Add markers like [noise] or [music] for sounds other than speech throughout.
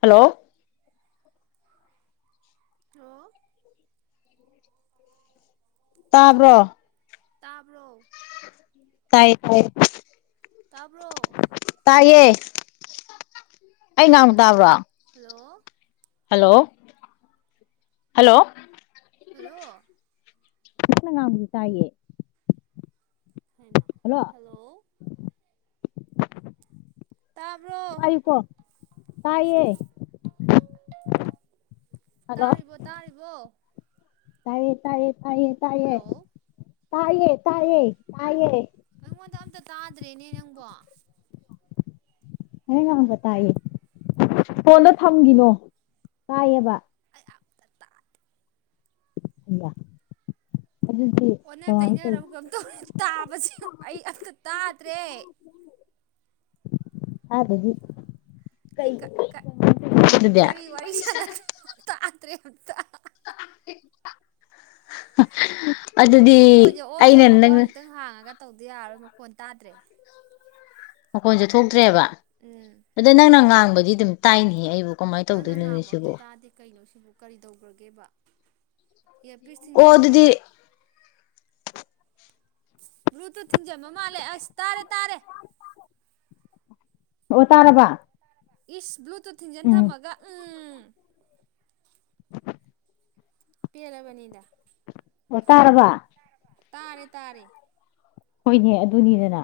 Hello. [unintelligible] ꯇꯥꯕ꯭ꯔꯣ꯫ ꯇꯥꯕ꯭ꯔꯣ꯫ ꯇꯥꯏ ꯇꯥꯏ꯫ ꯇꯥꯕ꯭ꯔꯣ꯫ ꯑꯩ ꯉꯥꯡ ꯇꯥꯕ꯭ꯔꯣ꯫ Hello hello hello. ꯍꯜꯂꯣ꯫ [unintelligible] ꯉꯥꯡꯕꯗꯤ ꯇꯥꯌꯀ꯫ ꯍꯜꯂꯣ꯫ [unintelligible] ꯇꯥꯏꯌꯦꯀꯣ ꯇꯥꯏꯦ ꯇꯥꯔꯤꯕꯣꯔ ꯇꯥꯔꯤꯕꯣ ꯇꯥꯏꯌꯦ ꯇꯥꯏꯌꯦ ꯇꯥꯏꯌꯦ ꯇꯥꯏꯌꯦ ꯍꯜꯂꯣ ꯇꯥꯏꯌꯦ ꯇꯥꯏꯌꯦ ꯇꯏꯌꯦ ꯑꯩꯉꯣꯟꯗ ꯑꯝꯇ ꯇꯥꯗ꯭ꯔꯦꯅꯦ ꯅꯪꯕꯨ ꯅꯪꯅꯥ ꯉꯥꯡꯉꯛꯄ ꯇꯥꯏꯌꯦ ꯐꯣꯟꯗ ꯊꯝꯒꯤꯅꯣ ꯇꯥꯏꯌꯦꯕ ꯑꯩ ꯑꯝꯇ ꯇꯥꯗꯦ ꯏ [inaudible] ꯑꯣꯠꯟꯅ ꯇꯩꯅꯔꯕ ꯀꯩꯅꯣꯝ ꯇꯧꯔꯦ ꯇꯥꯕꯁꯦ ꯑꯩ ꯑꯃꯥꯇꯥ ꯗꯔꯦ ꯑꯥꯗꯒꯤ ꯀ ꯑꯗꯩ ꯀ ꯑꯗꯨꯗ [inaudible] ꯗꯔꯦ ꯑꯃꯥꯇ [inaudible] ꯁꯤ ꯐꯣꯟꯁꯦ ꯑꯣꯐ ꯑꯩꯅ ꯊꯝꯃꯒ ꯅꯪ ꯑꯃꯨꯛꯇꯪꯒ ꯍꯥꯡꯉꯒ ꯇꯧꯗꯥ ꯌꯥꯔꯣꯏ ꯃꯈꯣꯟ ꯇꯥꯗ꯭ꯔꯦ ꯃꯈꯣꯟꯁꯨ ꯊꯣꯛꯇ꯭ꯔꯦꯍꯥꯏꯕꯥ ꯎꯝ ꯑꯨꯗ ꯅꯪꯅ ꯉꯥꯡꯕꯗꯤ ꯑꯗꯨꯗꯤ ꯑꯗꯨꯝ ꯇꯥꯏꯅꯦ ꯑꯩꯕꯨ ꯀꯃꯥꯏꯅ ꯅꯪꯅ ꯇꯧꯗꯣꯏꯅꯣꯅꯦ ꯉꯥꯡꯕ ꯑꯝꯇꯥ ꯁꯤꯕꯨ ꯇꯥꯗꯦ ꯀꯩꯅꯣ ꯁꯤꯕꯨ ꯀꯔꯤ ꯇꯧꯈ꯭ꯔꯒꯦꯕꯥ ꯏꯌꯥꯔꯄꯤꯁ ꯑꯣ ꯊꯤꯟꯖꯟꯕ꯭ꯔꯕꯥ ꯑꯗꯨꯗꯤ ꯕ꯭ꯂꯨꯇꯨꯠ ꯊꯤꯡꯖꯕ ꯃꯥꯜꯂꯦ ꯑꯥꯁ ꯇꯥꯔꯦ ꯇꯥꯔꯦ ꯑꯣꯑ ꯇꯥꯔꯕꯥ ꯏꯁ ꯕꯂꯨꯇꯨꯠ ꯇꯨ ꯊꯤꯟꯖꯤꯟ ꯊꯝꯃꯒ ꯎꯨꯝ [inaudible] ꯄꯦꯟꯂꯕꯅꯤꯗ ꯑꯣ ꯇꯔꯔꯥꯕ ꯇꯥꯔꯦ ꯇꯥꯔꯦ ꯍꯣꯏꯅꯦ ꯑꯗꯨꯅꯤꯗꯅ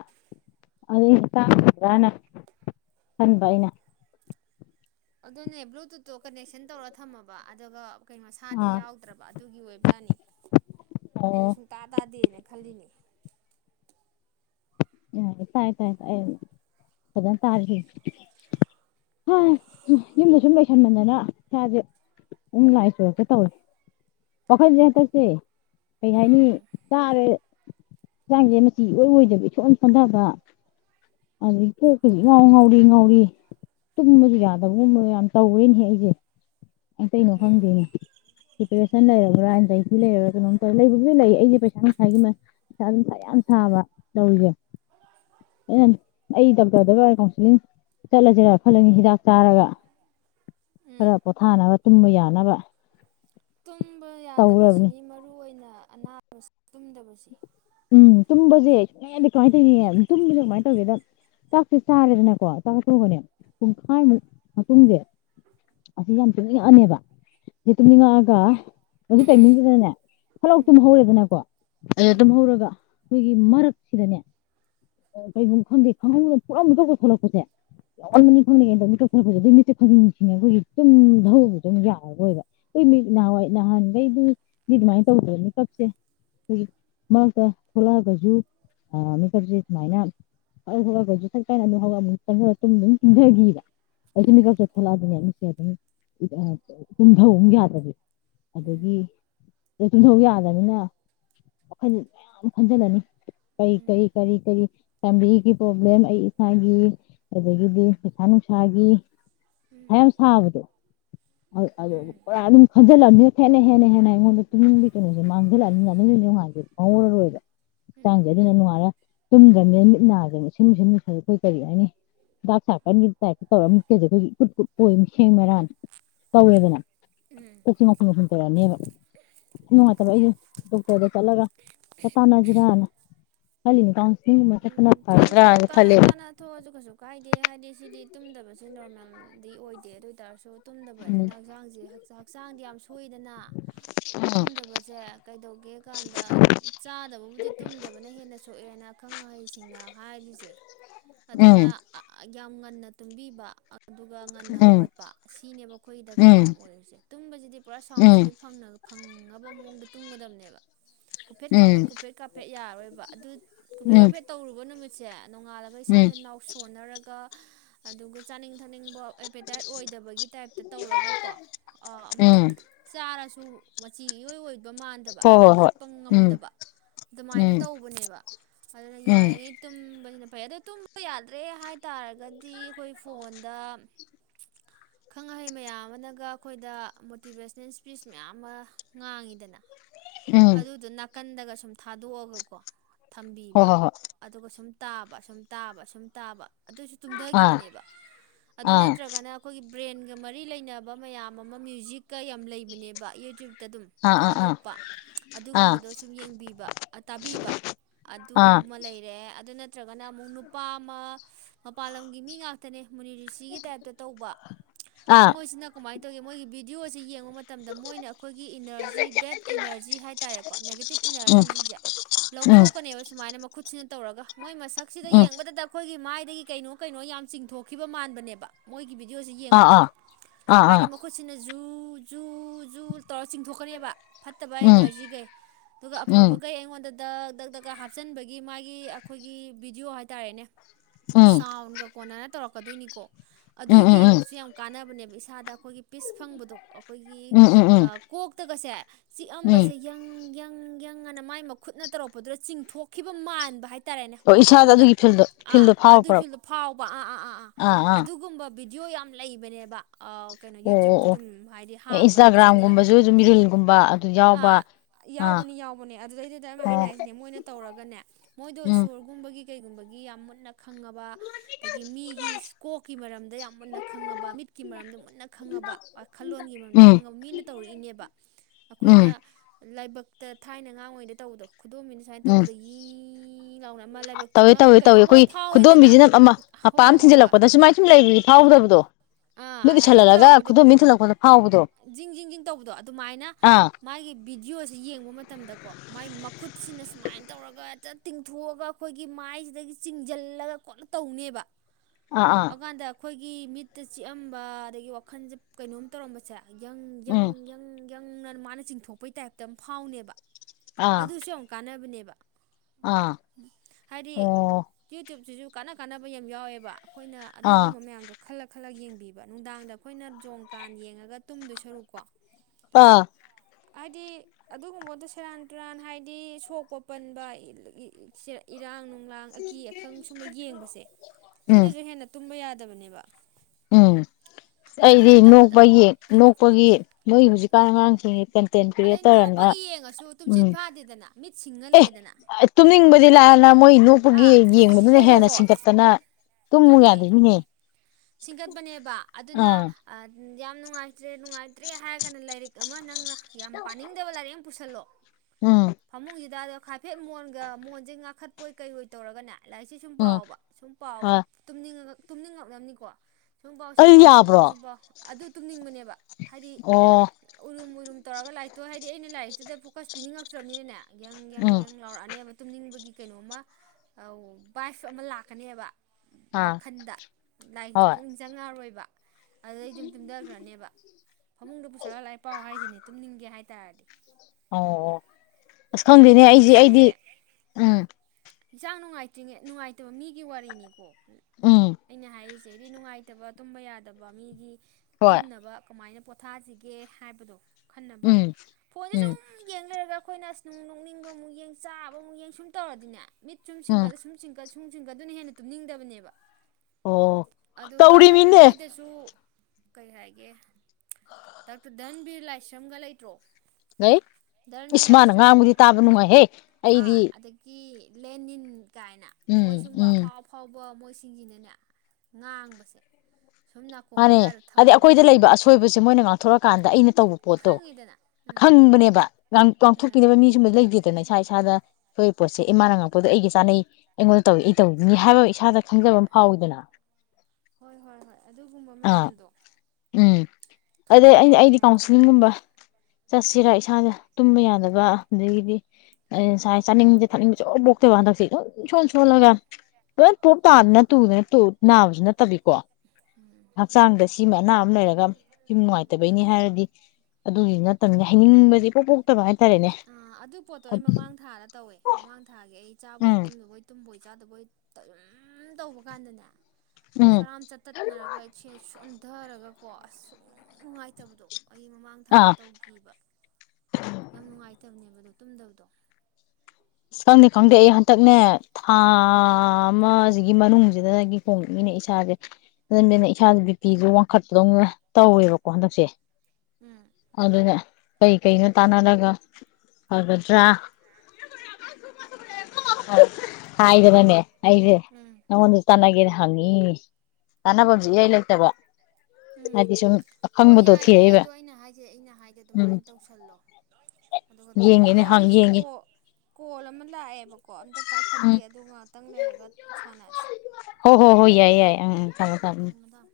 ꯑꯩꯗꯤ ꯇꯥꯗ꯭ꯔꯅ ꯈꯟꯕ ꯑꯩꯅ ꯑꯗꯨꯅꯤ ꯕ꯭ꯂꯨꯇꯨꯠꯇꯣ ꯀꯅꯦꯛꯁꯟ ꯇꯧꯔ ꯊꯝꯃꯕ ꯑꯗꯨꯒ ꯀꯩ ꯃꯁꯥꯗꯤ ꯑꯥ ꯌꯥꯎꯗ꯭ꯔꯕ ꯑꯗꯨꯒꯤ ꯑꯣꯏꯕꯖꯥꯠꯅꯤ ꯑꯩꯅ ꯑꯣ ꯁꯨꯡꯇꯥ ꯇꯥꯗꯦꯅ ꯈꯜꯂꯤꯅꯦ ꯌꯥ ꯇꯥꯏ ꯇꯥꯏ ꯇꯥꯏꯦ ꯑꯗꯨ ꯐꯖꯅ ꯇꯥꯔꯤꯁꯤ ꯌꯨꯝꯗ ꯁꯨꯝ ꯌꯥꯂꯦ ꯇꯥꯂꯦ ꯇꯥꯔꯦ ꯐꯖꯅꯅ ꯏꯁꯥꯁꯦ ꯑꯃꯨꯝ ꯌꯨꯝꯗ ꯑꯁꯨꯝ ꯂꯩꯁꯤꯟꯗꯅ ꯏꯁꯥꯁꯦꯑꯅꯝ ꯂꯥꯏ ꯆꯨꯔꯀ ꯇꯧꯔꯦ ꯋꯥꯈꯜꯁꯦ ꯍꯟꯇꯛꯁꯦ ꯀꯩ ꯍꯥꯏꯅꯤ ꯎꯝ ꯆꯥꯂꯦ ꯆꯟꯆꯥꯡꯁꯦ ꯃꯆꯤ ꯏꯑꯣꯏ ꯑꯣꯏꯣꯏꯔꯣꯏꯗꯕꯤ ꯁꯣꯟꯗꯕ ꯑꯗꯒꯤ ꯄꯣꯛꯄꯁꯨ ꯉꯥꯎꯔꯤ ꯉꯥꯎꯔꯤ ꯇꯨꯝꯕꯁꯨ ꯌꯥꯗꯕꯒꯨꯝꯕ ꯌꯥꯝ ꯇꯧꯔꯦꯅꯦ ꯍꯦ ꯑꯩꯁꯦ ꯑꯥꯁ ꯀꯩꯅꯣ ꯎꯝ ꯈꯪꯗꯦꯅꯦ ꯄꯔꯤꯄ꯭ꯔꯦꯁꯟ ꯂꯩꯔꯕ꯭ꯔꯥ ꯍꯥꯏꯅ ꯂꯩꯁꯨ ꯂꯩꯔꯔꯕꯥ ꯀꯩꯅꯣꯝ ꯇꯧꯔ ꯂꯩꯕꯕꯨꯁꯨ ꯂꯩ ꯑꯩꯗꯤ ꯄꯩꯁꯥ ꯅꯨꯡꯁꯥꯏꯒꯤ ꯄꯩꯁꯥ ꯅꯨꯡꯁꯥ ꯌꯥꯝ ꯁꯥꯕ ꯇꯧꯔꯤꯁꯦ ꯩꯅ ꯑꯩ ꯗꯣꯛꯇꯔꯗ ꯀꯥꯎꯟꯁꯤꯂꯤꯡ ꯆꯠꯂꯁꯤꯔ ꯈꯜꯂꯅꯤ ꯍꯤꯗꯥꯛ ꯆꯥꯔꯒ ꯎꯝ ꯈꯔ ꯄꯣꯊꯥꯅꯕ ꯇꯨꯝꯕ ꯌꯥꯅꯕ ꯇꯨꯝꯕ ꯇꯧꯔꯕꯅꯤ ꯌꯥꯗꯕꯁꯤꯅꯤ ꯃꯔꯨ ꯑꯣꯏꯅ ꯑꯅꯥ ꯇꯨꯝꯗꯕꯁꯤ ꯎꯝ ꯇꯨꯝꯕꯁꯦ ꯁꯨꯡꯛꯉꯗꯤ ꯀꯃꯥꯏꯅ ꯇꯧꯅꯤꯉ ꯇꯨꯝꯕꯁꯦ ꯀꯃꯥꯏꯅ ꯇꯧꯒꯦꯗ ꯆꯥꯛꯁꯦ ꯆꯥꯔꯦꯗꯅꯀꯣ ꯆꯥꯛ ꯇꯧꯕꯅꯦ ꯄꯨꯡꯈꯥꯏꯃꯨꯛ ꯃꯇꯨꯡꯁꯦ ꯑꯁꯤ ꯌꯥꯝ ꯇꯨꯝꯅꯤꯡꯉꯛꯑꯅꯦꯕ ꯑ ꯇꯨꯝꯅꯤꯡꯉꯛꯑꯒ ꯑꯗꯨ ꯇꯩꯃꯤꯗꯨꯗꯅꯅꯦ ꯐꯂꯥꯎ ꯇꯨꯝꯍꯧꯔꯦꯗꯅꯀꯣ ꯑꯩ ꯎꯝ ꯑꯗꯨꯝ ꯍꯧꯔꯒ ꯃꯔꯛꯁꯤꯗꯅꯦ ꯀꯩꯒꯨꯝꯕ ꯈꯪꯗꯦ ꯈꯪꯍꯟ ꯄꯨꯔ ꯑꯃꯨ ꯀ ꯊꯣꯛꯂꯛꯄꯁꯦ ꯑꯣꯜ ꯎꯝ ꯃꯅꯤ ꯈꯪꯉꯡ ꯃꯤ ꯈ ꯐꯖꯗ ꯑꯗꯨ ꯦ ꯐꯛꯒꯡꯁꯤꯡꯉꯦ ꯑꯩꯈꯒꯤ ꯇꯨꯝ ꯊꯧꯕ ꯑꯗꯨꯝ ꯌꯥꯔꯒꯣꯏꯕ ꯑꯩꯈꯣꯏ ꯃꯤꯠ ꯅꯍꯥꯟꯋꯥꯏ ꯅꯍꯥꯟꯈꯩꯗꯨꯗꯤ ꯑꯗꯨꯃꯥꯏꯅ ꯇꯧꯗꯕꯅꯤ ꯀꯞꯁꯦ ꯑꯩꯈꯣꯏꯒꯤ ꯃꯔꯛꯇ ꯊꯣꯛꯂꯛꯑꯒꯁꯨ ꯃꯤꯀꯞꯁꯦ ꯁꯨꯃꯥꯏꯅꯂ ꯊꯣꯛꯂꯒꯁꯨ ꯁꯛꯀꯥꯏꯅ ꯑꯗꯨꯝ ꯍꯧꯔ ꯆꯪꯊꯂꯨꯝ ꯑꯗꯨꯝ ꯇꯨꯝꯊꯈꯤꯕ ꯎꯝ ꯑꯩꯅꯤ ꯀ ꯆ ꯈꯂꯥꯗꯅꯤ ꯑꯗꯨꯝ ꯀꯨꯝꯊ ꯌꯥꯗ꯭ꯔꯗꯤ ꯎꯝ ꯑꯗꯒꯤ ꯑ ꯁꯨꯝꯊꯧꯧ ꯌꯥꯗꯅꯤꯅ ꯈꯟꯖꯂꯅꯤ ꯀꯔꯤ ꯎꯝ ꯀꯔꯤ ꯀꯔꯤ ꯀꯔꯤ ꯐꯦꯃꯤꯂꯤꯒꯤ ꯄ꯭ꯔꯣꯕ꯭ꯂꯦꯝ ꯑꯩ ꯏꯁꯥꯒꯤ ꯑꯗꯒꯤꯗꯤ ꯄꯩꯁꯥ ꯅꯨꯡꯁꯥꯒꯤ ꯃꯌꯥꯝ ꯁꯥꯕꯗꯣ ꯑꯗꯨ ꯄꯨꯔꯥ ꯑꯗꯨꯝ ꯈꯟꯖꯤꯜꯂꯃꯦ ꯍꯦꯟꯅ ꯍꯦꯟꯅ ꯍꯦꯟꯅ ꯑꯩꯉꯣꯟꯗ ꯇꯨꯅꯤꯡꯒꯤ ꯀꯩꯅꯣꯁꯦ ꯃꯥꯡꯖꯜꯂꯛꯑꯅꯤꯅ ꯍꯥꯏ ꯃꯔ ꯔꯗ ꯎꯝ ꯆꯪꯗꯤ ꯑꯗꯨꯅ ꯅꯨꯉꯥꯏꯔꯦ ꯇꯨꯝꯗꯕꯅꯤ ꯃꯤꯠ ꯅꯥꯗꯅ ꯏꯁꯤꯡ ꯁꯤꯟ ꯃꯁ ꯑꯩꯈꯣꯏ ꯀꯔꯤ ꯍꯥꯏꯅꯤ ꯍꯤꯗꯥꯛ ꯆꯥꯀꯟꯒꯤ ꯇꯥꯏꯞꯇ ꯇꯧꯔꯃꯤꯦꯁꯦ ꯑꯩꯈꯣꯏꯒꯤ ꯏꯀꯨꯠ ꯀꯨꯠ ꯀꯣꯏ ꯃꯤꯁꯦꯡ ꯃꯔꯥꯟ ꯇꯧꯋꯦꯗꯅ ꯎꯝ ꯑꯣ ꯅ ꯇꯔꯅꯦꯕ ꯅꯨꯡꯉꯥꯏꯇꯕ ꯑꯩꯁꯨ ꯗꯣꯛꯇꯔꯗ ꯆꯠꯂꯒ ꯆ ꯇꯥꯟꯅꯁꯤꯔꯥꯅ ꯈꯜꯂꯤꯅꯤ ꯀꯥꯎꯟꯁꯤꯂꯤꯡꯒꯨꯝꯕ ꯆ ꯇꯥꯟꯅ ꯊꯣꯛꯑꯁꯨ ꯀꯩꯁꯨ ꯀꯥꯏꯗꯦ ꯍꯥꯏꯗꯤ ꯁꯤꯗꯤ ꯇꯨꯝꯗꯕꯁꯦ ꯅꯣꯔꯃꯦꯜ ꯗꯤ ꯑꯣꯏꯗꯦ ꯑꯗꯨ ꯑꯣꯏꯇꯥꯔꯁꯨ ꯇꯨꯝꯗ ꯎꯝ ꯑꯁꯤꯅ ꯍꯛꯆꯥꯡꯁꯤ ꯍꯛꯆꯥꯡꯗꯤ ꯌꯥꯝ ꯁꯣꯏꯗꯅ ꯇꯨꯝꯗꯕꯁꯦ ꯀꯩꯗꯧꯒꯦ ꯀꯥꯟꯗ ꯆꯥꯗꯕꯕꯨꯗꯤ ꯇꯨꯝꯗꯕꯅ ꯍꯦꯟꯅ ꯁꯣꯛꯑꯦꯅ ꯑꯈꯪ ꯑꯍꯩꯁꯤꯡꯅ ꯎꯝ ꯎꯝ [unintelligible] ꯌꯥꯝ ꯉꯟꯅ ꯇꯨꯝꯕꯤꯕ ꯑꯗꯨꯒ ꯉꯟꯅ ꯎꯝ ꯍꯧꯒꯠꯄ ꯁꯤꯅꯦꯕ ꯑꯩꯈꯣꯏꯒꯤ ꯗꯔꯀꯥꯔ ꯌꯥꯝ ꯎꯝ ꯑꯣꯏꯔꯁꯦ ꯇꯨꯝꯕꯁꯤꯗꯤ ꯄꯨꯔꯥ ꯁꯥꯎꯟ ꯎꯝ ꯁ꯭ꯂꯤꯞ ꯐꯪꯉꯒ ꯐꯪꯉꯕ ꯃꯑꯣꯡꯗ ꯇꯨꯝꯒꯗꯕꯅꯦꯕ ꯀꯨꯐꯦꯠ ꯀꯥꯐꯦꯠ ꯀꯨꯐꯦꯠ ꯀꯥꯐꯦꯠ ꯌꯥꯔꯣꯏꯕ ꯑꯗꯨ ꯀꯨꯐꯦꯠ ꯎꯝ ꯀꯥꯐꯦꯠ ꯇꯧꯔꯨꯕ ꯅꯨꯃꯤꯠꯇ ꯆ [unintelligible] ꯅꯣꯡꯉꯥꯜꯂꯒ ꯎꯝ ꯏꯁꯥꯁꯦ ꯅꯥꯎ ꯁꯣꯟꯅꯔꯒ ꯑꯗꯨꯒ ꯆꯥꯅꯤꯡ ꯊꯥꯅꯤꯡꯕ ꯑꯦꯄꯦꯇꯥꯏꯠ ꯑꯣꯏꯗꯕꯒꯤ ꯇꯥꯏꯞꯇ ꯇꯧꯔꯒꯀꯣ ꯑꯃ ꯎꯝ ꯆꯥꯔꯁꯨ ꯃꯆꯤ ꯑꯣꯏ ꯕ ꯃꯥꯟꯗꯕ ꯍꯣꯏ ꯍꯣꯏ ꯍꯣꯏ ꯀꯟꯈꯠꯄ ꯎꯝ ꯉꯝꯗꯕ ꯑꯗꯨꯃꯥꯏꯅ ꯎꯝ ꯇꯧꯕꯅꯦꯕ ꯑꯗꯨꯅ ꯎꯝ ꯌꯥꯔꯤꯉꯩ ꯇꯨꯝꯕꯁꯤꯅ ꯐꯩ ꯑꯗꯣ ꯇꯨꯝꯕ ꯌꯥꯗ꯭ꯔꯦ ꯍꯥꯏꯇꯥꯥꯔꯒꯗꯤ ꯑꯩꯈꯣꯏ ꯐꯣꯟꯗ ꯈꯪ ꯑꯍꯩ ꯃꯌꯥꯝ ꯑꯃꯅꯒ ꯑꯩꯈꯣꯏꯗ ꯃꯣꯇꯤꯚꯦꯁꯅꯦꯜ ꯏꯁꯄꯤꯁ ꯃꯌꯥꯝ ꯑꯃ ꯉꯥꯡꯉꯤꯗꯅ ꯎꯝ ꯑꯗꯨ ꯑꯗꯨ ꯅꯥꯀꯟꯗꯒ ꯁꯨꯝ ꯊꯥꯗꯣꯛꯑꯒꯀꯣ ꯍꯣꯏ ꯊꯝꯕꯤꯕ ꯍꯣꯏ ꯍꯣꯏ ꯁꯨꯝ ꯇꯥꯕ ꯁꯨꯝ ꯇꯥꯕ ꯁꯨꯝ ꯇꯥꯕ ꯑꯗꯨꯁꯨ ꯑꯥ ꯇꯨꯝꯊꯈꯤꯕꯅꯦꯕ ꯑꯗꯨ ꯑꯥ ꯅꯠꯇ꯭ꯔꯒꯅ ꯑꯩꯈꯣꯏꯒꯤ ꯕ꯭ꯔꯦꯟꯒ ꯃꯔꯤ ꯂꯩꯅꯕ ꯃꯌꯥꯝ ꯑꯃ ꯃ꯭ꯌꯨꯖꯤꯛꯀ ꯌꯥꯝ ꯂꯩꯕꯅꯦꯕ ꯌꯨꯇ꯭ꯌꯨꯨꯞ ꯑꯗꯨꯝ ꯑꯥ ꯑꯥ ꯊꯥꯗꯣꯛꯄ ꯑꯥ ꯑꯗꯨꯒꯨꯝꯕꯗꯣ ꯁꯨꯝ ꯌꯦꯡꯕꯤꯕ ꯇꯥꯕꯤꯕ ꯑꯥ ꯑꯗꯨꯃ ꯂꯩ ꯑꯗꯨ ꯅꯠꯇ꯭ꯔꯒꯅ ꯑꯃꯨꯛ ꯅꯨꯄꯥ ꯑꯃ ꯃꯄꯥꯟ ꯂꯝꯒꯤ ꯃꯤ ꯉꯥꯛꯇꯅꯦ ꯃꯨꯅꯤꯔꯤꯁꯤꯒꯤ ꯇꯥꯏꯞꯇ ꯇꯧꯕ ꯑꯥ ꯑꯥ ꯃꯣꯏꯁꯤꯅ ꯀꯃꯥꯏꯅ ꯇꯧ ꯇꯧ ꯃꯣꯏꯒꯤ ꯚꯗꯤꯑꯣꯁꯤ ꯌꯦꯡꯉꯨ ꯃꯇꯝꯗ ꯃꯣꯏꯅ ꯑꯩꯈꯣꯏꯒꯤ ꯏꯅꯔꯖꯤ ꯕꯦꯠ ꯏꯅꯔꯖꯤ ꯍꯥꯏ ꯇꯥꯔꯦꯀꯣ ꯅꯦꯒꯦꯇꯤꯞ ꯎꯝ ꯏꯅꯔꯖꯤꯁꯤꯡꯁꯦ ꯎꯝ ꯂꯧꯊꯣꯛꯀꯅꯦꯕ ꯁꯨꯃꯥꯏꯅ ꯃꯈꯨꯠ ꯆꯠ ꯇꯧꯔꯒ ꯃꯣꯏ ꯃꯁꯛꯁꯤꯗ ꯎꯝ ꯌꯦꯡꯕꯗꯗ ꯑꯩꯈꯣꯏꯒꯤ ꯃꯥꯏ ꯑꯗꯒꯤ ꯀꯩꯅꯣ ꯀꯩꯅꯣ ꯌꯥꯝ ꯆꯤꯡꯊꯣꯛꯈꯤꯕ ꯃꯥꯟꯕꯅꯦꯕ ꯃꯣꯏꯒꯤ ꯚꯤꯗꯤꯑꯣꯁ ꯑꯥ ꯌꯦꯡꯕꯗ ꯑꯥ ꯑꯥ ꯍꯥꯏꯗꯤ ꯑꯥ ꯃꯈꯨꯠꯁꯤꯅꯁꯨꯨ ꯖꯨ ꯖꯨ ꯖꯨ ꯇꯧꯔ ꯆꯤꯡꯊꯣꯛꯀꯅꯦꯕ ꯐꯠꯇꯕ ꯎꯝ ꯏꯅꯔꯖꯤꯈꯩ ꯑꯗꯨꯒ ꯎꯝ ꯎꯝ ꯑꯐꯕꯈꯩ ꯑꯩꯉꯣꯟꯗ ꯗꯛ ꯗꯛ ꯗꯛꯀ ꯍꯥꯞꯆꯤꯟꯕꯒꯤ ꯃꯥꯏ ꯑꯩꯈꯣꯏꯒꯤ ꯚꯤꯗꯤꯑꯣ ꯍꯥꯏꯇꯥꯔꯦꯅꯦ ꯎꯝ ꯁꯥꯥꯎꯟꯒ ꯀꯣꯟꯅꯥꯅ ꯇ ꯀꯗꯣꯏꯅꯤꯀꯣ ꯑꯗꯨ ꯎꯝ ꯎꯝ ꯌꯦꯡꯕꯁꯨ ꯌꯥꯝ ꯀꯥꯟꯅꯕꯅꯦꯕ ꯏꯁꯥꯗ ꯑꯩꯈꯣꯏꯒꯤ ꯄꯤꯁ ꯐꯪꯕꯗꯣ ꯑꯩꯈꯣꯏꯒꯤ ꯎꯝ ꯎꯝ ꯎꯝ ꯀꯣꯛꯇꯒꯁꯦ ꯎꯝ ꯆꯤꯛꯑꯝꯕꯁꯦ ꯌꯪ ꯌꯪ ꯌꯪ ꯑꯅ ꯃꯥꯏ ꯃꯈꯨꯠꯅ ꯇꯧꯔꯛꯄꯗꯨꯗ ꯆꯤꯡꯊꯣꯛꯈꯤꯕ ꯃꯥꯟ ꯍꯥꯏꯇꯥꯔꯦꯅꯦ ꯑꯣ ꯏꯁꯥꯗ ꯋꯥꯈꯟꯗ ꯑꯗꯨꯒꯤ ꯐꯤꯜꯗꯣ ꯑꯥ ꯐꯤꯜꯗꯣ ꯑꯥ ꯑꯗꯨꯁꯨ ꯐꯥꯎꯕ꯭ꯔꯕ ꯑꯗꯨ ꯐꯥꯎꯕ ꯑꯥ ꯑꯥ ꯑꯥ ꯑꯥ ꯑꯗꯨꯒꯨꯝꯕ ꯕꯤꯗꯤꯑꯣ ꯌꯥꯝ ꯂꯩꯕꯅꯦꯕ ꯑ ꯀꯩꯅꯣ ꯑꯣ ꯑꯣ ꯌꯨꯇ꯭ꯌꯨꯕꯇ ꯑꯣ ꯑꯗꯨꯝ ꯍꯥꯏꯗꯤ ꯑꯦ ꯍꯥꯡꯕꯅꯦꯕ ꯆꯦꯟꯅꯦꯜ ꯏꯟꯁꯇꯥꯒ꯭ꯔꯥꯝꯒꯨꯝꯕꯁꯨ ꯑꯗꯨꯝ ꯔꯤꯜꯒꯨꯝꯕ ꯑꯗꯨ ꯌꯥꯎꯕ ꯑꯥ ꯑꯥ ꯌꯥꯎꯕꯅꯤ ꯌꯥꯎꯕꯅꯦ ꯑꯗꯨꯗꯩꯗꯨꯗ ꯑꯩꯅ ꯑꯣ ꯍꯥꯏꯁꯤꯅꯦ ꯃꯣꯏꯅ ꯇꯧꯔꯒꯅꯦ ꯗꯣ ꯎꯝ ꯏꯁꯣꯔꯒꯨꯝꯕꯒꯤ ꯒꯤ ꯀꯩꯒꯨꯝꯕꯒꯤ ꯌꯥꯝ ꯃꯨꯟꯅ ꯈꯪꯉꯕ ꯑꯗꯒꯤ ꯃꯤꯒꯤ ꯀꯣꯛꯀꯤ ꯃꯔꯝꯗ ꯌꯥꯝ ꯃꯨꯟꯅ ꯈꯪꯉꯕ ꯃꯤꯠꯀꯤ ꯃꯔꯝꯗ ꯃꯨꯟꯅ ꯈꯪꯉꯕ ꯋꯈꯜꯂꯣꯟꯒꯤ ꯃꯔꯝꯗ ꯎꯝ ꯈꯪꯉꯕ ꯃꯤꯅ ꯇꯧꯔꯛꯏꯅꯦꯕ ꯎꯝ ꯑꯩꯈꯣꯏꯅ ꯂꯥꯏꯕꯛ ꯇ ꯊꯥꯏꯅ ꯑꯉꯥꯡ ꯉꯣꯏꯗ ꯇꯧꯕꯗꯣ ꯈꯨꯗꯣꯝꯕꯤꯅ ꯁꯨꯃꯥꯏꯅ ꯎꯝ ꯇꯧꯕꯗꯒꯤ ꯌꯤ ꯂꯥꯎꯅ ꯑꯃ ꯂꯥꯏꯕꯛꯇ ꯇꯧꯋꯦ ꯑꯃ ꯇꯧꯋꯦ ꯇꯧꯋꯦ ꯀꯩꯅꯣꯝꯃ ꯑꯈꯣꯏꯒꯤ ꯐꯥꯎꯋꯦꯗꯅ ꯈꯨꯗꯣꯝꯕꯤꯁꯤꯅ ꯑꯃ ꯍꯣ ꯃꯄꯥ ꯍꯣ ꯑꯃ ꯍꯣ ꯍꯣꯏ ꯊꯤꯟꯖꯤꯜꯂꯛꯄꯗ ꯁꯨꯃꯥꯏ ꯁꯨꯝ ꯂꯩꯒꯤꯕꯗꯤ ꯐꯥꯎꯗꯕꯗꯣ ꯑꯥ ꯃꯤꯠ ꯁꯨꯃꯥꯏꯅ ꯌꯥꯝ ꯎꯏꯁꯜꯍꯜꯂꯒ ꯇꯧꯔꯛꯄꯗ ꯈꯨꯗꯣꯝꯕꯤꯅ ꯊꯤꯜꯂꯛꯄꯗ ꯐꯥꯎ ꯖꯤꯡ ꯖꯤꯡ ꯖꯤꯡ ꯇꯧꯕꯗꯣ ꯑꯗꯨꯃꯥꯏꯅ ꯑꯥ ꯃꯥꯒꯤ ꯚꯤꯗꯤꯑꯣꯁꯦ ꯌꯦꯡꯕ ꯃꯇꯝꯗꯀꯣ ꯃꯥꯒꯤ ꯃꯈꯨꯠꯁꯤꯅ ꯁꯨꯃꯥꯏꯅ ꯇꯧꯔꯒ ꯍꯦꯛꯇ ꯇꯤꯡꯊꯣꯛꯑꯒ ꯑꯈꯣꯏꯒꯤ ꯃꯥꯏꯁꯤꯗꯒꯤ ꯆꯤꯡꯁꯤꯜꯂꯒ ꯈꫭꯠꯂ ꯇꯧꯅꯦꯕ ꯑꯥ ꯑꯥ ꯑꯣ ꯀꯥꯟꯗ ꯑꯈꯣꯏꯒꯤ ꯃꯤꯠꯇ ꯆꯤꯛꯑꯝꯕ ꯑꯗꯒꯤ ꯋꯥꯈꯜꯖꯦ ꯀꯩꯅꯣꯝ ꯇꯧꯔꯝꯕꯖꯦ ꯌꯪ ꯌꯪ ꯎꯝ ꯌꯪ ꯌꯪꯅ ꯃꯥꯅ ꯆꯤꯡꯊꯣꯛꯄꯩ ꯇꯥꯏꯞꯇ ꯑꯃ ꯐꯥꯎꯅꯦꯕ ꯑꯥ ꯑꯗꯨꯁꯨ ꯌꯥꯝ ꯀꯥꯟꯅꯕꯅꯦꯕ ꯑꯥ ꯍꯥꯏꯗꯤ ꯑꯣ ꯌꯨ ꯇ꯭ꯌꯨꯕꯖꯤꯖꯨ ꯀꯥꯟꯅ ꯀꯥꯟꯅꯕ ꯌꯥꯝ ꯌꯥꯎꯋꯦꯕ ꯑꯈꯣꯏꯅ ꯑꯥ ꯑꯗꯨꯒꯨꯝꯕ ꯃꯌꯥꯝꯗꯣ ꯈꯜꯂꯛ ꯈꯜꯂꯒ ꯌꯦꯡꯕꯤꯕ ꯅꯨꯡꯗꯥꯡꯗ ꯑꯈꯣꯏꯅ ꯖꯣꯡ ꯀꯥꯟ ꯌꯦꯡꯉꯒ ꯇꯨꯝꯗꫭꯏ ꯁꯔꯨꯛꯀꯣ ꯑꯥ ꯍꯥꯏꯗꯤ ꯑꯗꯨꯒꯨꯝꯕꯗꯣ ꯁꯦꯔꯥꯟ ꯇꯨꯔꯥꯟ ꯍꯥꯏꯗꯤ ꯁꯣꯛꯄ ꯄꯟꯕ [unintelligible] ꯏꯔꯥꯡ ꯅꯨꯡ ꯅꯨꯡꯂꯡ ꯑꯀꯤ ꯑꯈꯪ ꯁꯨꯝꯕ ꯁꯦꯡꯕꯁꯦ ꯎꯝ ꯁꯤꯅꯖꯨ ꯍꯦꯟꯅ ꯇꯨꯝꯕ ꯌꯥꯗꯦ ꯗꯕꯅꯦꯕ ꯎꯝ ꯑꯩꯗꯤ ꯅꯠꯇꯕꯗ ꯅꯣꯛꯄꯒꯤ ꯅꯣꯛꯄꯒꯤ ꯃꯣꯏ ꯍꯧꯖꯤꯛꯀꯥꯟ ꯑꯉꯥꯡꯁꯤꯡꯖꯦ ꯑꯗꯩ ꯅꯣꯛꯄꯒꯤ ꯌꯦꯡꯉꯁꯨ ꯇꯨꯝꯁꯤꯠ ꯐꯥꯗꯦꯗꯅ ꯃꯤꯠ ꯁꯤꯡꯉ ꯂꯩꯌꯦꯗꯅ ꯑꯦ ꯇꯨꯝꯅꯤꯡꯕꯗꯤ ꯂꯥꯏꯔꯗꯅ ꯅ ꯃꯣꯏ ꯅꯣꯛꯄꯒꯤ ꯑꯥ ꯌꯦꯡꯕꯗꯨꯅ ꯍꯣ ꯍꯣ ꯍꯦꯟꯅ ꯍꯣ ꯁꯤꯡꯀꯠꯇꯅ ꯇꯨꯝꯃꯨ ꯑꯗꯨꯅꯦ ꯌꯥꯗ꯭ꯔꯤꯅꯤꯅꯦ ꯑꯥ ꯎꯝ ꯌꯥꯝ ꯅꯨꯡꯉꯥꯏ ꯖꯦ ꯅꯨꯡꯉꯥꯏꯇ꯭ꯔꯦ ꯍꯥꯏꯔꯒꯅ ꯂꯥꯏꯔꯤꯛ ꯑꯃ ꯅꯪꯅ ꯌꯥꯝ ꯄꯅꯤꯡꯗꯕ ꯂꯥꯏꯔꯤꯛ ꯑꯝ ꯄꯨꯁꯜꯂꯣ ꯎꯝ ꯐꯃꯨꯡꯁꯤꯗꯗ ꯍꯥꯏꯐꯦꯠ ꯃꯣꯟꯒ ꯃꯣꯟꯁꯦ ꯉꯥꯛꯈꯠ ꯄꯣꯏ ꯀꯩ ꯍꯣꯏ ꯇꯧꯔꯒꯅꯦ ꯂꯥꯏꯔꯤꯛꯁꯦ ꯁꯨꯝ ꯎꯝ ꯄꯥꯎꯕ ꯁꯨꯝ ꯄꯥꯎꯕ ꯑꯥ ꯇꯨꯝꯅꯤꯡꯉꯒ ꯇꯨꯝꯅꯤꯡ ꯉꯛꯅꯝꯅꯤꯀꯣ ꯁꯨꯝꯄꯥꯎ ꯑꯩ ꯁꯨꯝꯄꯥꯎ ꯁꯨꯝꯄꯥꯎ ꯌꯥꯕ꯭ꯔꯣ ꯁꯨꯝꯄꯥꯎ ꯑꯗꯨ ꯇꯨꯝꯅꯤꯡꯕꯅꯦꯕ ꯍꯥꯏꯗꯤ ꯑꯣ ꯎꯢꯔꯨꯝ ꯃꯣꯏꯔꯨꯝ ꯇꯧꯔꯒ ꯂꯥꯏꯔꯤꯛꯇꯣ ꯍꯥꯏꯗꯤ ꯑꯩꯅ ꯂꯥꯏꯔꯤꯛꯇꯨꯗ ꯐꯣꯀꯁ ꯄꯤꯅꯤꯡꯉꯛꯇ꯭ꯔꯕꯅꯤꯅꯅꯦ ꯌꯪ ꯌꯪ ꯎꯝ ꯌꯪ ꯂꯥꯎꯔꯛꯑꯅꯦꯕ ꯇꯨꯝꯅꯤꯡꯕꯒꯤ ꯀꯩꯅꯣꯝꯃ ꯕꯥꯏꯐ ꯑꯃ ꯂꯥꯛꯀꯅꯦꯕ ꯑꯥ ꯋꯥꯈꯟꯗ ꯂꯥꯏꯛꯇ ꯍꯣꯏ ꯄꯨꯛꯅꯤꯡ ꯆꯪꯉꯛꯔꯣꯏꯕ ꯑꯗꯨꯗ ꯑꯩ ꯑꯗꯨꯝ ꯇꯨꯝꯊꯈ꯭ꯔꯅꯦꯕ ꯐꯃꯨꯡꯗ ꯄꯨꯁꯜꯂ ꯂꯥꯛꯏ ꯄꯥꯎ ꯍꯥꯏꯁꯤꯅꯤ ꯇꯨꯝꯅꯤꯡꯒꯦ ꯍꯥꯏꯇꯥꯥꯔꯗꯤ ꯑꯣ ꯑꯣ ꯑꯁ ꯈꯪꯗꯅꯦ ꯑꯩꯁꯦ ꯑꯩꯗꯤ ꯎꯝ ꯍꯤꯟꯖꯥꯡ ꯅꯨꯡꯉꯥꯏꯇ꯭ꯔꯤꯉꯩ ꯅꯨꯡꯉꯥꯏꯇꯕ ꯃꯤꯒꯤ ꯋꯥꯔꯤꯅꯤꯀꯣ ꯎꯝ ꯑꯩꯅ ꯍꯥꯏꯔꯤ ꯁꯤꯆꯦꯗꯤ ꯅꯨꯡꯉꯥꯏꯇꯕ ꯇꯨꯝꯕ ꯌꯥꯗꯕ ꯃꯤꯒꯤ ꯍꯣꯏ ꯇꯨꯝꯅꯕ ꯀꯃꯥꯏꯅ ꯄꯣꯊꯥꯁꯤꯒꯦ ꯍꯥꯏꯕꯗꯣ ꯈꯟꯅꯕ ꯎꯝ ꯐꯣꯟꯗꯁꯨ ꯎꯝ ꯑꯗꯨꯨꯝ ꯌꯦꯡꯅꯔꯒ ꯑꯩꯈꯣꯏ ꯅꯪ ꯅꯣꯛꯅꯤꯡꯕ ꯑꯃꯨꯛ ꯌꯦꯡ ꯆꯥꯕ ꯑꯃꯨꯛ ꯌꯦꯡ ꯁꯨꯝ ꯇꯧꯔꯗꯤꯅꯦ ꯃꯤꯠ ꯆꯨꯝ ꯎꯝ ꯁꯤꯡꯒꯠꯂ ꯁꯨꯝ ꯤꯡꯒꯠ ꯊꯨꯡꯁꯤꯡꯒ ꯑꯗꯨꯅ ꯍꯦꯟꯅ ꯇꯨꯝꯅꯤꯡꯗꯕꯅꯦꯕ ꯑꯣ ꯑꯗꯨꯒ ꯍꯥꯏꯗꯤ ꯇꯧꯔꯤꯃꯤꯅꯦ ꯑꯩꯈꯣꯏꯗꯁꯨ ꯀꯩ ꯍꯥꯏꯒꯦ ꯗꯥꯛꯇꯔ ꯙꯟꯕꯤꯔ ꯂꯥꯏꯁ꯭ꯔꯝꯒ ꯂꯩꯇ꯭ꯔꯣ ꯑꯩ ꯙꯔꯟꯕꯤꯔ ꯏꯁꯁꯃꯥꯥꯟ ꯂꯥꯏꯁ꯭ꯔꯝ ꯑꯉꯥꯡꯕꯨꯗꯤ ꯇꯥꯕ ꯅꯨꯡꯉꯥꯏꯍꯦ ꯑꯩꯗꯤ ꯂꯅꯤꯟ ꯀꯥꯏꯅ ꯎꯝ ꯃꯣꯏ ꯁꯨꯝꯕ ꯎꯝ ꯑꯐꯥꯎ ꯑꯐꯥꯎ ꯣ ꯃꯣꯏꯁꯤꯡꯁꯤꯅꯅꯦ ꯉꯥꯡꯕꯁꯦ ꯁꯨꯝ ꯅꯥꯀꯣꯡ ꯃꯥꯅꯦ ꯃꯌꯥꯗ ꯑꯗꯩ ꯑꯩꯈꯣꯏꯗ ꯊꯝꯃꯣꯕ ꯂꯩꯕ ꯑꯁꯣꯏꯕꯁꯦ ꯃꯣꯏꯅ ꯉꯥꯛꯊꯣꯔꯛ ꯀꯥꯟꯗ ꯏꯩꯅ ꯇꯧꯕ ꯄꯣꯠꯇꯣ ꯈꯪꯉꯤꯗꯅ ꯑ ꯎꯝ ꯈꯪꯕꯅꯦꯕ ꯎꯝ ꯄꯥꯡꯊꯣꯛꯄꯤꯅꯕ ꯃꯤ ꯁꯨꯝꯗ ꯂꯩꯦ ꯑꯗꯨꯅ ꯏꯁꯥ ꯏꯁꯥꯗ ꯑꯩꯈꯣꯏꯒꯤ ꯄꯣꯠꯁꯦ ꯏꯃꯥꯅ ꯉꯉꯛꯄꯗꯣ ꯑꯩꯒ ꯆꯥꯅꯩ ꯑꯩꯉꯣꯟꯗ ꯇꯧꯋꯤ ꯑꯩ ꯇꯧꯅꯤ ꯍꯥꯏꯕ ꯏꯁꯥꯗ ꯈꯪꯖꯕ ꯑꯃ ꯐꯥꯎꯏꯤꯗꯅ ꯍꯣꯏ ꯍꯣꯏ ꯍꯣꯏ ꯑꯗꯨꯒꯨꯝꯕ ꯑꯥ ꯃꯌꯥꯝꯗꯣ ꯎꯝ ꯑꯗꯩ ꯑ ꯈꯪꯇꯣꯛꯑꯒ ꯑꯩꯗꯤ ꯀꯩꯅꯣ ꯇꯧꯕ ꯀꯥꯎꯟꯁꯤꯂꯤꯡꯒꯨꯝꯕ ꯆꯠꯁꯤꯔꯥ ꯏꯁꯥꯥꯁꯦ ꯇꯨꯝꯕ ꯌꯥꯗꯕ ꯑꯗꯒꯤꯗꯤ ꯉꯁꯥꯏ ꯆꯥꯅꯤꯡꯁꯦ ꯊꯛꯅꯤꯡꯕꯁꯨ ꯄꯣꯛꯇꯦꯕ ꯍꯟꯗꯛꯁꯦ ꯁꯨꯝ ꯁꯣꯟ ꯁꯣꯜꯂꯒ ꯂꯣꯏ ꯄꯣꯛ ꯇꯥꯗꯅ ꯇꯨꯗꯅ ꯅꯥꯕꯁꯨ ꯅꯠꯇꯕꯤꯀꯣ ꯍꯛꯆꯥꯡꯗ ꯁꯤꯃ ꯑꯅꯥ ꯑꯃ ꯂꯩꯔꯒ ꯁꯨꯝ ꯅꯨꯡꯉꯥꯏꯇꯕꯩꯅꯤ ꯍꯥꯏꯔꯗꯤ ꯑꯗꯨꯒꯤꯁꯨ ꯅꯠꯇꯕꯗ ꯍꯥꯏꯅꯤꯡꯕꯁꯦ ꯄꯣꯛꯄꯣꯛꯇꯕ ꯍꯥꯏꯦ ꯑ ꯑꯗꯨ ꯄꯣꯠꯇꯣ ꯑꯩ ꯃꯃꯥꯡ ꯊꯥꯅ ꯇꯧꯋꯦ ꯃꯃꯥꯡ ꯊꯥꯒꯤ ꯑꯩ ꯆꯥꯕꯣꯏ ꯎꯝ ꯇꯨꯝ ꯍꯣꯏꯨꯝ ꯝꯕꯣꯏ ꯆꯥꯗꯕꯣꯏ ꯑꯗꯨꯝ ꯇꯧꯕ ꯀꯥꯟꯗꯅꯦ ꯎꯝ ꯆꯔꯥꯝ ꯆꯠꯇꯠꯅꯔꯒ ꯏꯦ ꯄꯊꯔꯒꯀꯣ ꯑꯁꯨꯛ ꯅꯨꯡꯉꯥꯏꯇꯕꯗꯣ ꯑꯩ ꯃꯃꯥꯡ ꯊꯥꯗ ꯑꯥ ꯇꯧꯈꯤꯕ ꯌꯥꯝ ꯅꯨꯡꯉꯥꯏꯖ ꯑꯁ ꯈꯪꯗꯦ ꯈꯪꯗꯦ ꯑꯩ ꯍꯟꯗꯛꯅꯦ ꯊꯥ ꯑꯃꯁꯤꯒꯤ ꯃꯅꯨꯡꯁꯤꯗꯒꯤ ꯍꯣꯡꯉꯛꯅꯤꯅꯦ ꯏꯁꯥꯁꯦꯅ ꯏꯁꯥꯥꯁ ꯕꯤꯄꯤꯗꯨ ꯋꯥꯡꯈꯠꯄꯗꯧꯅ ꯇꯧꯋꯦꯕꯀꯣ ꯍꯟꯗꯛꯁꯦ ꯎꯝ ꯑꯗꯨꯒ ꯀꯩ ꯀꯩꯅꯣ ꯇꯥꯟꯅꯔꯒ ꯐꯒꯗ꯭ꯔꯥ ꯏꯗ ꯃꯅꯦꯦ ꯑꯩꯗꯦ ꯎꯝ ꯅꯟ ꯆꯉꯒꯗ ꯍꯪꯉꯤ ꯆꯥꯟꯅꯐꯝꯁꯨ ꯏꯍꯩ ꯂꯩꯇꯕꯣ ꯎꯝ ꯍꯣꯏ ꯌꯥꯏꯌꯦꯦ ꯊꯤꯔꯛꯏꯕ ꯑꯗ ꯑꯩꯅ ꯍꯥꯏꯁꯩ ꯑꯩꯅ ꯍꯥꯏꯁꯦ ꯎꯝ ꯑꯗꯨꯃꯥꯏꯅ ꯇꯧꯁꯜꯂꯣ ꯑꯗꯨꯒ ꯇꯧ ꯑꯗꯣ ꯌꯦꯡꯒꯦꯅꯦ ꯍꯪ ꯑꯩꯁꯦ ꯌꯦꯡꯒꯦ ꯀꯣ ꯀꯣꯜ ꯑꯃ ꯂꯥꯛꯑꯦꯕꯀꯣ ꯑꯝꯇ ꯎꯝ ꯄꯥꯏꯈꯠꯀꯦ ꯑꯗꯨꯒ ꯉꯍꯥꯛꯇꯪ ꯂꯩꯔꯒ ꯁꯥꯟꯅꯁꯤꯦ ꯎꯝ ꯎꯝ ꯊꯝꯃꯣ ꯊꯝꯃꯣ